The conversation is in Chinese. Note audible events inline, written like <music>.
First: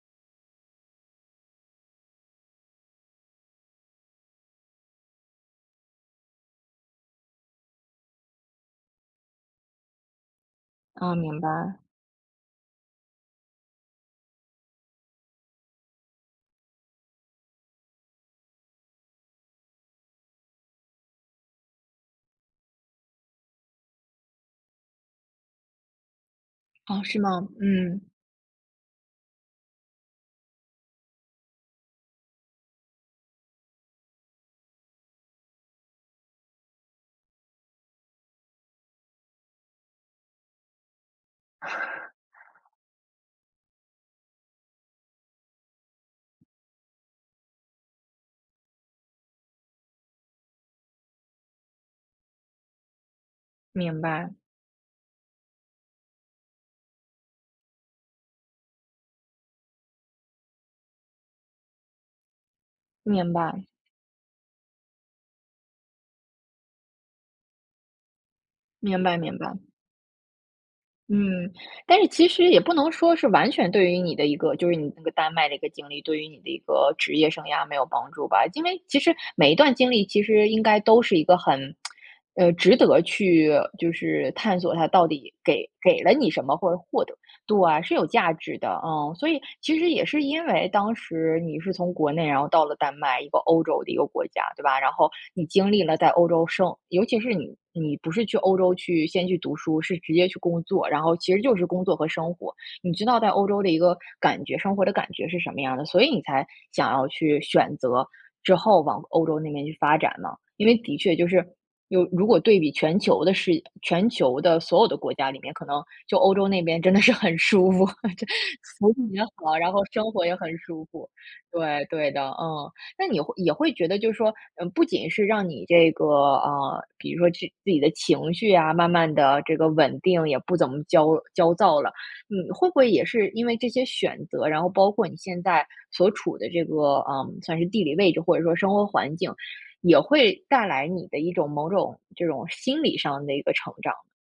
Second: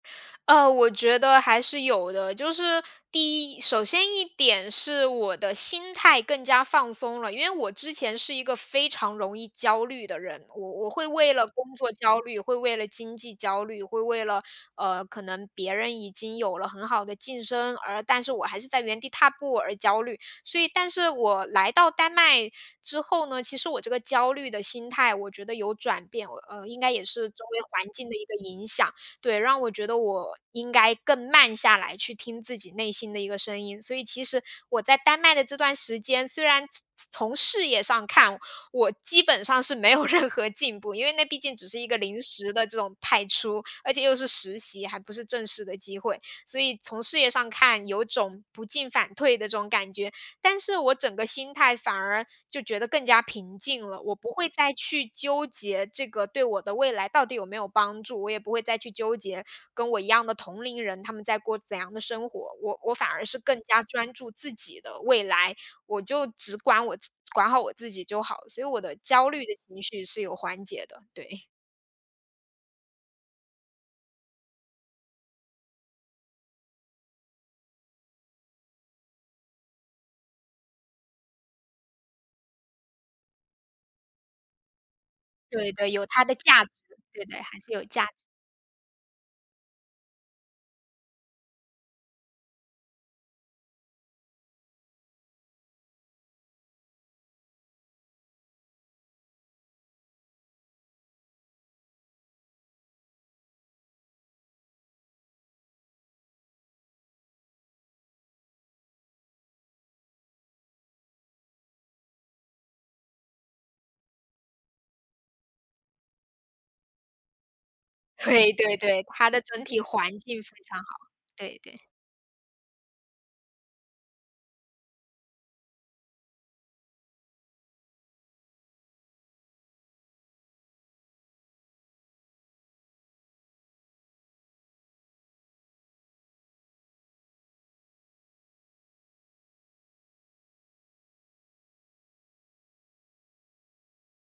呃，我觉得还是有的。就是第一首先一点是我的心态更加放松了，因为我之前是一个非常容易焦虑的人。我我会哦，为明了工白。作焦虑，会为了经济焦虑，会为了，呃，可能别人已经有了很好的晋升，而但是我还是在原地踏步而焦虑。所以但是我来到丹麦之后呢，其实我这个焦虑的心态，我觉得有转变。我，呃，应该哦，也是是周吗？围环嗯。境的一个影响，对，让我觉得我应该更慢下来去听自己内心的一个声音。所以其实我在丹麦的这段时间，虽然从事业上看，我基本上是没有任何进步，因为那毕竟只是一个 <chuckles> 临时的这种派出，而且又是实习，还不是正式的机会。所以从事业上看，有种不进反退的这种感觉，但是我整个心态反而就觉得更加平静了。明我不白。会再去纠结这个对我的未来到底有没有帮助，我也不会再去纠结跟我一样的同龄人，他们在过怎样的生活。我我反而明是更白。加专注自己的未来，我就只管我自管好我自己就好，所以我的明白焦明虑的白。情绪是有缓解的，对。嗯，但是其实也不能说是完全对于你的一个就是你那个丹麦的一个经历，对于你的一个职业生涯没有帮助吧。因为其实每一段经历其实应该都是一个很，<tsk> 呃，值得去就是探索它到底给对对，给有了它你的什么，价值，或者获得对对，对，还是嗯，有是有价值。价值的，嗯。所以其实也是因为当时你是从国内然后到了丹麦，一个欧洲的一个国家，对吧？然后你经历了在欧洲生尤其是你你不是去欧洲去，先去读书，是直接去工作，然后其实就是工作和生活。你知道在欧洲的一个感觉生活的感觉是什么样的，所以你才想要去选择之后往欧洲那边去发展了。因为的确就是有如果对比全球的视全球的所有的国家里面，可能就欧洲那边真的是很舒服，这会，对服对，务也它的好，整然体后生环活也境非很常舒好，服。对对。对，对的，嗯。那你会也会觉得就是说不仅是让你这个，啊，比如说自己的情绪啊，慢慢地这个稳定，也不怎么焦焦躁了。嗯，会不会也是因为这些选择，然后包括你现在所处的这个，嗯，算是地理位置，或者说生活环境，也会带来你的一种，某种这种心理上的一个成长。